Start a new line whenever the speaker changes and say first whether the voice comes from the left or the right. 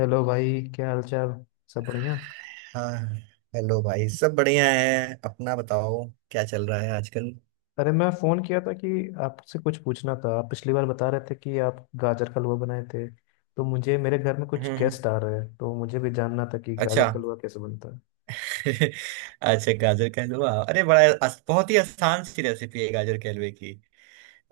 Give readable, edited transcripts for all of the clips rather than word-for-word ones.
left: Hello भाई, क्या हाल चाल। सब बढ़िया।
right: हाँ। हेलो भाई, सब बढ़िया है, अपना बताओ। क्या चल रहा है आजकल?
left: अरे मैं फ़ोन किया था कि आपसे कुछ पूछना था। आप पिछली बार बता रहे थे कि आप गाजर का हलवा बनाए थे, तो मुझे मेरे घर में कुछ
right: हम्म, हम्म।
left: गेस्ट आ रहे हैं, तो मुझे भी जानना था कि
right: अच्छा।
left: गाजर का हलवा कैसे बनता है।
right: अच्छा, गाजर का हलवा, अरे, बड़ा बहुत ही आसान सी रेसिपी है गाजर के हलवे की।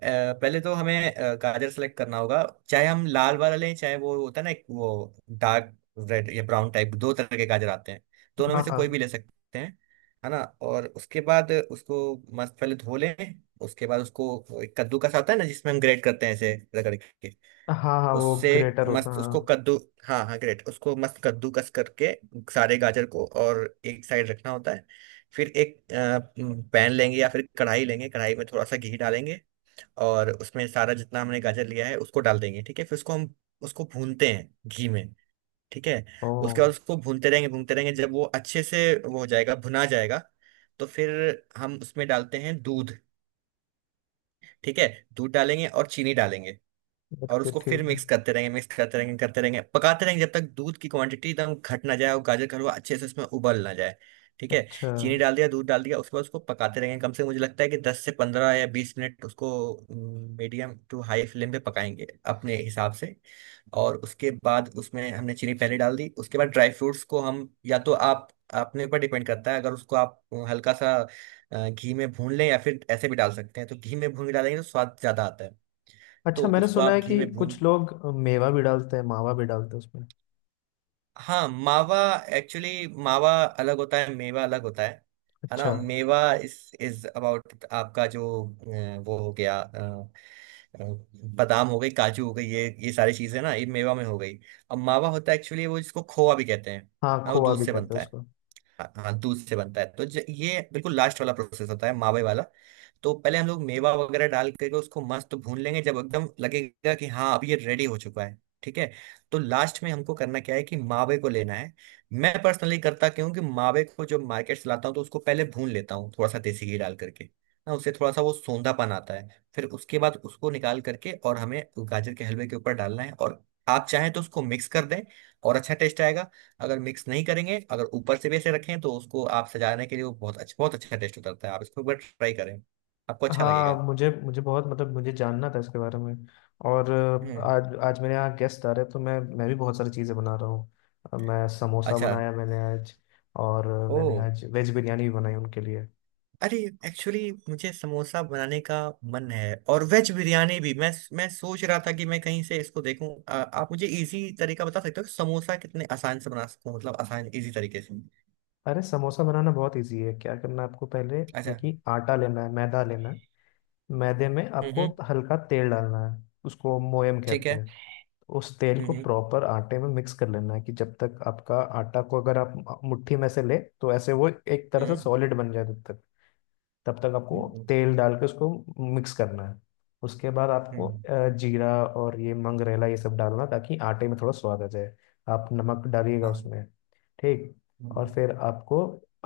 right: पहले तो हमें गाजर सेलेक्ट करना होगा। चाहे हम लाल वाला लें, चाहे वो होता है ना एक वो डार्क रेड या ब्राउन टाइप, दो तरह के गाजर आते हैं। दोनों
left: हाँ
right: में से
left: हाँ।
right: कोई भी ले सकते हैं, है ना। और उसके बाद उसको मस्त पहले धो लें, उसके बाद उसको एक कद्दूकस आता है ना, जिसमें हम ग्रेट करते हैं ऐसे रगड़ के
left: हाँ हाँ, वो
right: उससे,
left: ग्रेटर होता है,
right: मस्त उसको
left: हाँ।
right: कद्दू हाँ हाँ, ग्रेट, उसको मस्त कद्दूकस करके सारे गाजर को, और एक साइड रखना होता है। फिर एक पैन लेंगे या फिर कढ़ाई लेंगे, कढ़ाई में थोड़ा सा घी डालेंगे और उसमें सारा जितना हमने गाजर लिया है उसको डाल देंगे। ठीक है, फिर उसको हम उसको भूनते हैं घी में। ठीक है।
left: ओ।
right: उसके बाद उसको भूनते रहेंगे, भूनते रहेंगे, जब वो अच्छे से वो हो जाएगा, भुना जाएगा, तो फिर हम उसमें डालते हैं दूध। ठीक है, दूध डालेंगे और चीनी डालेंगे और
left: ओके,
right: उसको फिर
left: ठीक है।
right: मिक्स करते रहेंगे, मिक्स करते रहेंगे, करते रहेंगे, पकाते रहेंगे जब तक दूध की क्वांटिटी एकदम घट ना जाए और गाजर का हलवा अच्छे से उसमें उबल ना जाए। ठीक है।
left: अच्छा।
right: चीनी डाल दिया, दूध डाल दिया, उसके बाद उसको पकाते रहेंगे कम से कम, मुझे लगता है कि 10 से 15 या 20 मिनट उसको मीडियम टू हाई फ्लेम पे पकाएंगे अपने हिसाब से। और उसके बाद उसमें हमने चीनी पहले डाल दी, उसके बाद ड्राई फ्रूट्स को हम या तो आप अपने ऊपर डिपेंड करता है, अगर उसको आप हल्का सा घी में भून लें या फिर ऐसे भी डाल सकते हैं। तो घी में भून के डालेंगे तो स्वाद ज्यादा आता है।
left: अच्छा,
right: तो
left: मैंने
right: उसको
left: सुना
right: आप
left: है
right: घी
left: कि
right: में भून।
left: कुछ लोग मेवा भी डालते हैं, मावा भी डालते हैं उसमें।
right: हाँ, मावा। एक्चुअली मावा अलग होता है, मेवा अलग होता है ना।
left: अच्छा।
right: मेवा इस इज अबाउट आपका जो वो हो गया अ, बादाम हो गई, काजू हो गई, ये सारी चीजें ना ये मेवा में हो गई। अब मावा होता है एक्चुअली वो जिसको खोआ भी कहते हैं।
left: हाँ,
right: हाँ, वो
left: खोआ
right: दूध
left: भी
right: से
left: कहते हैं
right: बनता है।
left: उसको।
right: हाँ, हाँ, दूध से बनता है। तो ये बिल्कुल लास्ट वाला प्रोसेस होता है मावे वाला। तो पहले हम लोग मेवा वगैरह डाल करके उसको मस्त भून लेंगे, जब एकदम लगेगा कि हाँ, अब ये रेडी हो चुका है, ठीक है। तो लास्ट में हमको करना क्या है कि मावे को लेना है। मैं पर्सनली करता क्यों कि मावे को जब मार्केट से लाता हूँ तो उसको पहले भून लेता हूँ थोड़ा सा देसी घी डाल करके ना, उससे थोड़ा सा वो सोंधापन आता है। फिर उसके बाद उसको निकाल करके और हमें गाजर के हलवे के ऊपर डालना है, और आप चाहें तो उसको मिक्स कर दें, और अच्छा टेस्ट आएगा। अगर मिक्स नहीं करेंगे, अगर ऊपर से भी ऐसे रखें तो उसको आप सजाने के लिए, वो बहुत अच्छा, बहुत अच्छा टेस्ट उतरता है। आप इसको एक बार ट्राई करें, आपको अच्छा लगेगा।
left: हाँ, मुझे मुझे बहुत मतलब मुझे जानना था इसके बारे में। और
right: हम्म।
left: आज आज मेरे यहाँ गेस्ट आ रहे हैं, तो मैं भी बहुत सारी चीज़ें बना रहा हूँ। मैं समोसा
right: अच्छा।
left: बनाया मैंने आज। और
right: ओ।
left: मैंने आज वेज बिरयानी भी बनाई उनके लिए।
right: अरे, एक्चुअली मुझे समोसा बनाने का मन है, और वेज बिरयानी भी मैं सोच रहा था कि मैं कहीं से इसको देखूं। आ, आप मुझे इजी तरीका बता सकते हो कि समोसा कितने आसान से बना सकूं, मतलब आसान इजी तरीके से।
left: अरे समोसा बनाना बहुत इजी है। क्या करना है आपको, पहले
right: अच्छा।
left: एक ही आटा लेना है, मैदा लेना है। मैदे में
right: हम्म,
left: आपको
right: हम्म।
left: हल्का तेल डालना है, उसको मोयम
right: ठीक
left: कहते
right: है।
left: हैं। उस तेल को
right: हम्म,
left: प्रॉपर आटे में मिक्स कर लेना है कि जब तक आपका आटा को अगर आप मुट्ठी में से ले तो ऐसे वो एक तरह से
right: हम्म।
left: सॉलिड बन जाए तब तक। तब तक आपको
right: हम्म, हम्म।
left: तेल डाल के उसको मिक्स करना है। उसके बाद
right: हम्म,
left: आपको
right: हम्म,
left: जीरा और ये मंगरेला ये सब डालना, ताकि आटे में थोड़ा स्वाद आ जाए। आप नमक डालिएगा
right: हाँ।
left: उसमें। ठीक। और
right: हम्म,
left: फिर आपको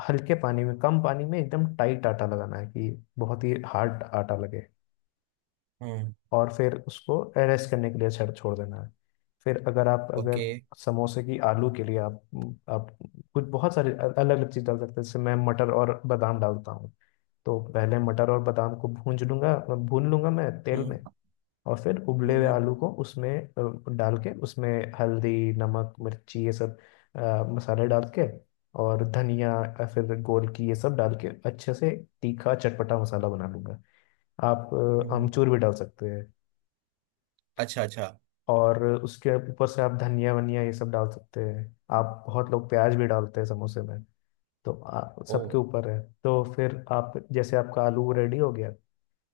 left: हल्के पानी में, कम पानी में, एकदम टाइट आटा लगाना है कि बहुत ही हार्ड आटा लगे।
right: हम्म।
left: और फिर उसको एरेस्ट करने के लिए छड़ छोड़ देना है। फिर अगर आप, अगर
right: ओके।
left: समोसे की आलू के लिए आप, आप कुछ बहुत सारे अलग अलग चीज़ डाल सकते हैं, जैसे मैं मटर और बादाम डालता हूँ। तो पहले मटर और बादाम को भूंज लूंगा भून लूंगा मैं तेल
right: हम्म,
left: में। और फिर उबले हुए
right: हम्म,
left: आलू को उसमें डाल के उसमें हल्दी, नमक, मिर्ची, ये सब मसाले डाल के, और धनिया या फिर गोल की ये सब डाल के, अच्छे से तीखा चटपटा मसाला बना लूंगा। आप
right: हम्म।
left: आमचूर भी डाल सकते हैं।
right: अच्छा, अच्छा।
left: और उसके ऊपर से आप धनिया वनिया ये सब डाल सकते हैं। आप, बहुत लोग प्याज भी डालते हैं समोसे में। तो सबके
right: ओ।
left: ऊपर है। तो फिर आप जैसे आपका आलू रेडी हो गया,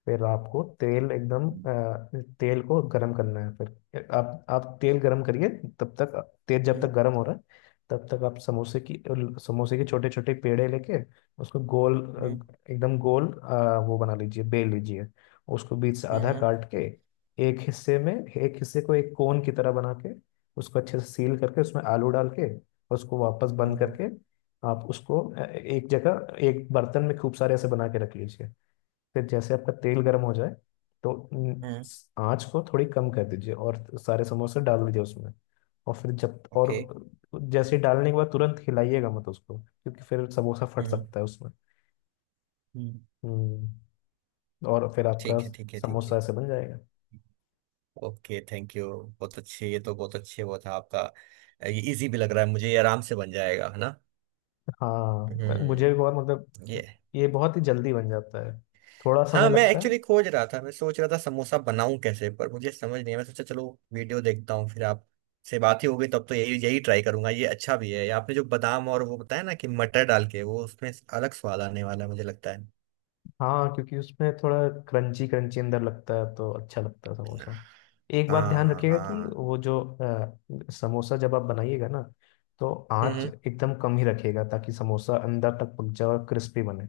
left: फिर आपको तेल एकदम तेल को गर्म करना है। फिर आप तेल गर्म करिए, तब तक, तेल जब तक
right: हम्म,
left: गर्म हो रहा है, तब तक आप समोसे के छोटे छोटे पेड़े लेके उसको गोल,
right: हम्म,
left: एकदम गोल, अ, वो बना लीजिए, बेल लीजिए। उसको बीच से आधा
right: हम्म,
left: काट के, एक हिस्से को एक कोन की तरह बना के, उसको अच्छे से सील करके, उसमें आलू डाल के, उसको वापस बंद
right: हम्म,
left: करके, आप उसको एक जगह एक बर्तन में खूब सारे ऐसे बना के रख लीजिए। फिर जैसे आपका तेल गर्म हो जाए तो
right: हम्म।
left: आँच को थोड़ी कम कर दीजिए और सारे समोसे डाल दीजिए उसमें। और फिर जब और
right: ओके।
left: जैसे ही डालने के बाद तुरंत हिलाइएगा मत उसको, क्योंकि फिर समोसा फट
right: हम्म,
left: सकता है उसमें।
right: हम्म।
left: हम्म। और फिर आपका
right: ठीक है, ठीक है, ठीक
left: समोसा
right: है।
left: ऐसे बन जाएगा।
right: Okay, thank you. बहुत अच्छे, ये तो बहुत अच्छे वो था आपका। ये इजी भी लग रहा है मुझे, ये आराम से बन जाएगा, है ना।
left: हाँ, मुझे
right: हम्म।
left: भी बहुत मतलब
right: ये,
left: ये बहुत ही जल्दी बन जाता है, थोड़ा समय
right: हाँ मैं
left: लगता है।
right: एक्चुअली खोज रहा था, मैं सोच रहा था समोसा बनाऊं कैसे, पर मुझे समझ नहीं है। मैं सोचा चलो वीडियो देखता हूँ, फिर आप से बात ही होगी तब तो यही यही ट्राई करूंगा। ये अच्छा भी है आपने जो बादाम और वो बताया ना कि मटर डाल के, वो उसमें अलग स्वाद आने वाला है, मुझे लगता
left: हाँ, क्योंकि उसमें थोड़ा क्रंची क्रंची अंदर लगता है तो अच्छा लगता है
right: है।
left: समोसा। एक बात
right: हाँ,
left: ध्यान
right: हाँ,
left: रखिएगा कि
right: हाँ।
left: वो जो समोसा जब आप बनाइएगा ना, तो आंच
right: हम्म।
left: एकदम कम ही रखिएगा, ताकि समोसा अंदर तक पक जाए और क्रिस्पी बने।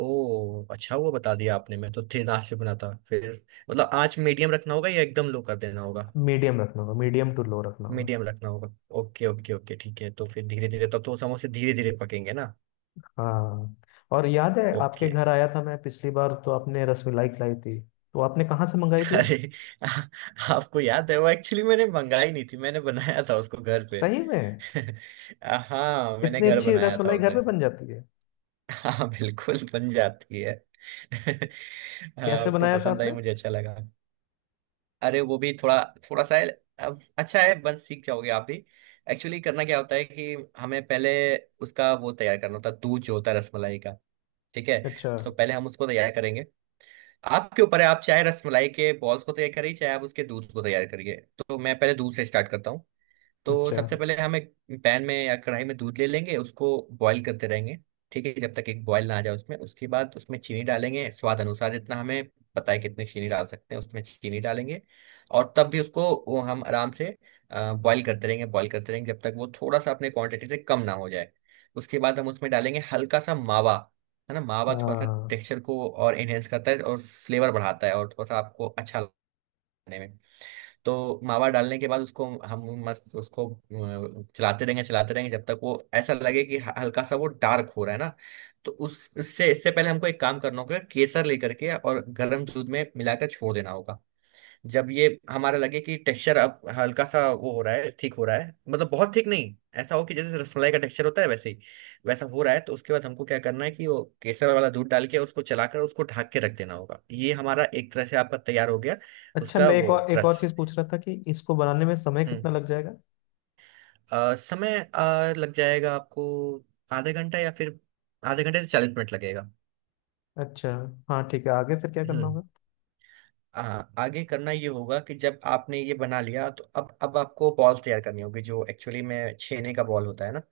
right: ओ, अच्छा हुआ बता दिया आपने, मैं तो थिन आंच पे बना था फिर। मतलब आंच मीडियम रखना होगा या एकदम लो कर देना होगा?
left: मीडियम रखना होगा, मीडियम टू लो रखना होगा।
right: मीडियम रखना होगा। Okay, okay, okay. ठीक है, तो फिर धीरे धीरे तब तो समोसे धीरे धीरे पकेंगे ना।
left: हाँ। और याद है, आपके
right: ओके।
left: घर आया था मैं पिछली बार, तो आपने रसमलाई खिलाई थी, तो आपने कहाँ से मंगाई थी ये?
right: अरे, आपको याद है, वो एक्चुअली मैंने मंगाई नहीं थी, मैंने बनाया था उसको घर पे।
left: सही में?
right: आ, हाँ, मैंने
left: इतनी
right: घर
left: अच्छी
right: बनाया था
left: रसमलाई घर
right: उसे।
left: में बन जाती है?
right: हाँ, बिल्कुल बन जाती है।
left: कैसे
right: आपको
left: बनाया था
right: पसंद
left: आपने?
right: आई, मुझे अच्छा लगा। अरे, वो भी थोड़ा, थोड़ा सा है, अब अच्छा है, बस सीख जाओगे आप भी। एक्चुअली करना क्या होता है कि हमें पहले उसका वो तैयार करना होता है, दूध जो होता है रसमलाई का। ठीक है।
left: अच्छा।
right: तो पहले हम उसको तैयार करेंगे, आपके ऊपर है, आप चाहे रसमलाई के बॉल्स को तैयार करिए, चाहे आप उसके दूध को तैयार करिए। तो मैं पहले दूध से स्टार्ट करता हूँ। तो
left: अच्छा।
right: सबसे पहले हम एक पैन में या कढ़ाई में दूध ले लेंगे, उसको बॉईल करते रहेंगे। ठीक है, जब तक एक बॉईल ना आ जाए उसमें, उसके बाद उसमें चीनी डालेंगे स्वाद अनुसार, जितना हमें पता है कितनी चीनी डाल सकते हैं उसमें, चीनी डालेंगे। और तब भी उसको वो हम आराम से बॉईल करते रहेंगे, बॉईल करते रहेंगे, जब तक वो थोड़ा सा अपने क्वांटिटी से कम ना हो जाए। उसके बाद हम उसमें डालेंगे हल्का सा मावा, है ना। मावा थोड़ा सा
left: हाँ।
right: टेक्सचर को और एनहेंस करता है और फ्लेवर बढ़ाता है, और थोड़ा सा आपको अच्छा लगने में। तो मावा डालने के बाद उसको हम मस्त उसको चलाते रहेंगे, चलाते रहेंगे जब तक वो ऐसा लगे कि हल्का सा वो डार्क हो रहा है ना। तो उस उससे इससे पहले हमको एक काम करना होगा, केसर लेकर के और गर्म दूध में मिलाकर छोड़ देना होगा। जब ये हमारा लगे कि टेक्सचर अब हल्का सा वो हो रहा है, ठीक हो रहा है, मतलब बहुत ठीक नहीं, ऐसा हो कि जैसे रसमलाई का टेक्सचर होता है वैसे ही वैसा हो रहा है, तो उसके बाद हमको क्या करना है कि वो केसर वाला दूध डाल के उसको चलाकर उसको ढक के रख देना होगा। ये हमारा एक तरह से आपका तैयार हो गया
left: अच्छा,
right: उसका,
left: मैं एक
right: वो
left: और एक और
right: रस।
left: चीज पूछ रहा था कि इसको बनाने में समय कितना
right: हम्म।
left: लग जाएगा?
right: समय लग जाएगा आपको आधे घंटा या फिर आधे घंटे से 40 मिनट लगेगा।
left: अच्छा। हाँ ठीक है, आगे फिर क्या करना
right: हम्म।
left: होगा?
right: आ, आगे करना ये होगा कि जब आपने ये बना लिया तो अब आपको बॉल्स तैयार करनी होगी, जो एक्चुअली में छेने का बॉल होता है ना।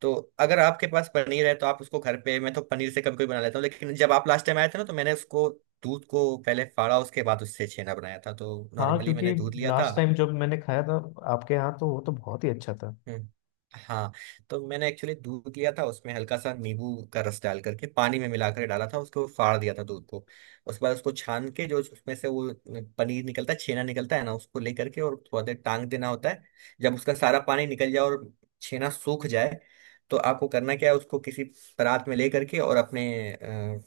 right: तो अगर आपके पास पनीर है तो आप उसको घर पे, मैं तो पनीर से कभी कभी बना लेता हूँ, लेकिन जब आप लास्ट टाइम आए थे ना तो मैंने उसको दूध को पहले फाड़ा, उसके बाद उससे छेना बनाया था। तो
left: हाँ,
right: नॉर्मली मैंने
left: क्योंकि
right: दूध लिया था।
left: लास्ट टाइम जब मैंने खाया था आपके यहाँ, तो वो तो बहुत ही अच्छा था।
right: हम्म, हाँ। तो मैंने एक्चुअली दूध लिया था, उसमें हल्का सा नींबू का रस डाल करके पानी में मिलाकर डाला था, उसको फाड़ दिया था दूध को। उसके बाद उसको छान के जो उसमें से वो पनीर निकलता है, छेना निकलता है ना, उसको ले करके और थोड़ा देर टांग देना होता है। जब उसका सारा पानी निकल जाए और छेना सूख जाए, तो आपको करना क्या है उसको किसी परात में ले करके और अपने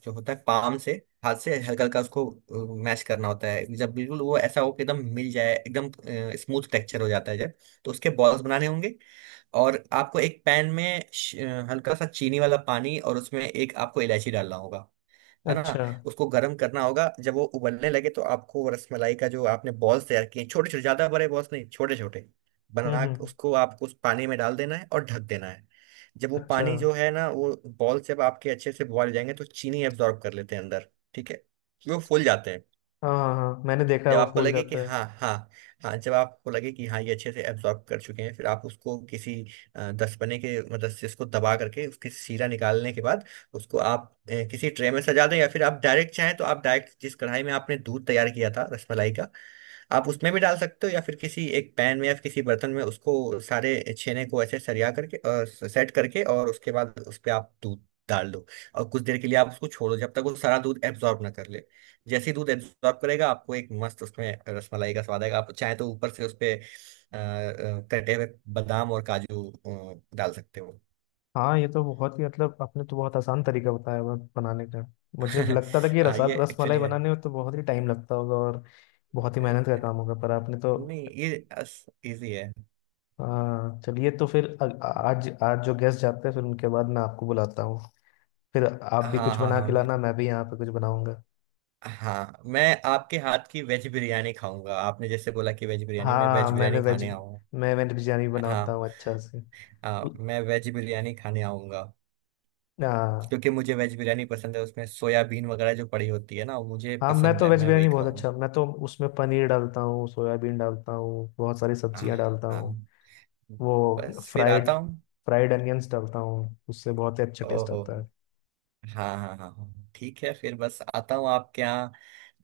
right: जो होता है पाम से, हाथ से हल्का हल्का उसको मैश करना होता है जब बिल्कुल वो ऐसा हो कि एकदम मिल जाए, एकदम स्मूथ टेक्सचर हो जाता है जब। तो उसके बॉल्स बनाने होंगे, और आपको एक पैन में हल्का सा चीनी वाला पानी और उसमें एक आपको इलायची डालना होगा, है ना।
left: अच्छा।
right: उसको गर्म करना होगा, जब वो उबलने लगे तो आपको वो रसमलाई का जो आपने बॉल्स तैयार किए छोटे छोटे, ज्यादा बड़े बॉल्स नहीं, छोटे छोटे बना के
left: हम्म।
right: उसको आपको उस पानी में डाल देना है और ढक देना है। जब वो
left: अच्छा।
right: पानी जो है ना, वो बॉल्स जब आपके अच्छे से बॉयल हो जाएंगे तो चीनी एब्जॉर्ब कर लेते हैं अंदर, ठीक है। वो फूल जाते हैं।
left: हाँ हाँ हाँ, मैंने देखा है
right: जब
left: वो
right: आपको
left: फूल
right: लगे कि
left: जाता है।
right: हाँ, हाँ, हाँ, जब आपको लगे कि हाँ ये अच्छे से एब्जॉर्ब कर चुके हैं, फिर आप उसको किसी दसपने के मदद से इसको दबा करके उसकी शीरा निकालने के बाद उसको आप किसी ट्रे में सजा दें, या फिर आप डायरेक्ट चाहें तो आप डायरेक्ट जिस कढ़ाई में आपने दूध तैयार किया था रसमलाई का, आप उसमें भी डाल सकते हो, या फिर किसी एक पैन में या फिर किसी बर्तन में उसको सारे छेने को ऐसे सरिया करके और सेट करके, और उसके बाद उस पर आप दूध डाल दो। और कुछ देर के लिए आप उसको छोड़ो जब तक वो सारा दूध एब्जॉर्ब ना कर ले। जैसे ही दूध एब्जॉर्ब करेगा आपको एक मस्त उसमें रसमलाई का स्वाद आएगा। आप चाहे तो ऊपर से उसपे कटे हुए बादाम और काजू डाल सकते हो।
left: हाँ, ये तो बहुत ही मतलब आपने तो बहुत आसान तरीका बताया हुआ बनाने का। मुझे लगता था कि रसा
right: ये
left: रस मलाई
right: एक्चुअली है,
left: बनाने में तो बहुत ही टाइम लगता होगा और बहुत ही मेहनत का
right: अ,
left: काम होगा, पर आपने तो।
right: नहीं ये इजी है।
left: हाँ, चलिए तो फिर आज आज जो गेस्ट जाते हैं फिर उनके बाद मैं आपको बुलाता हूँ। फिर आप भी
right: हाँ,
left: कुछ
right: हाँ,
left: बना के
right: हाँ,
left: लाना,
right: बिल्कुल।
left: मैं भी यहाँ पे कुछ बनाऊंगा।
right: हाँ, मैं आपके हाथ की वेज बिरयानी खाऊंगा। आपने जैसे बोला कि वेज बिरयानी मैं
left: हाँ
right: वेज
left: मैंने
right: बिरयानी
left: वेज
right: खाने आऊंगा।
left: मैं वेज बिरयानी बनाता
right: हाँ,
left: हूँ अच्छा से।
right: आ,
left: उ-
right: मैं वेज बिरयानी खाने आऊंगा
left: हाँ।
right: क्योंकि मुझे वेज बिरयानी पसंद है। उसमें सोयाबीन वगैरह जो पड़ी होती है ना, वो मुझे
left: हाँ, मैं
right: पसंद
left: तो
right: है,
left: वेज
right: मैं वही
left: बिरयानी बहुत अच्छा,
right: खाऊंगा।
left: मैं तो उसमें पनीर डालता हूँ, सोयाबीन डालता हूँ, बहुत सारी
right: आह,
left: सब्जियाँ डालता हूँ।
right: हाँ,
left: वो
right: बस फिर
left: फ्राइड
right: आता हूँ।
left: फ्राइड अनियंस डालता हूँ, उससे बहुत ही अच्छा टेस्ट
right: ओहो।
left: आता है।
right: हाँ, हाँ, हाँ, हाँ, हाँ। ठीक है, फिर बस आता हूँ आपके यहाँ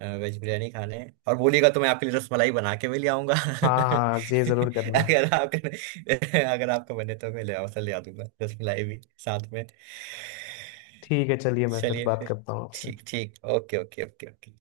right: वेज बिरयानी खाने। और बोलिएगा तो मैं आपके लिए रसमलाई बना के भी ले आऊंगा।
left: हाँ हाँ, ये जरूर करना।
right: अगर आप, अगर आपका बने तो मैं ले आऊँ, ले आ दूंगा रसमलाई भी साथ में।
left: ठीक है, चलिए मैं फिर
right: चलिए
left: बात
right: फिर।
left: करता हूँ आपसे।
right: ठीक, ठीक। Okay, okay, okay, okay.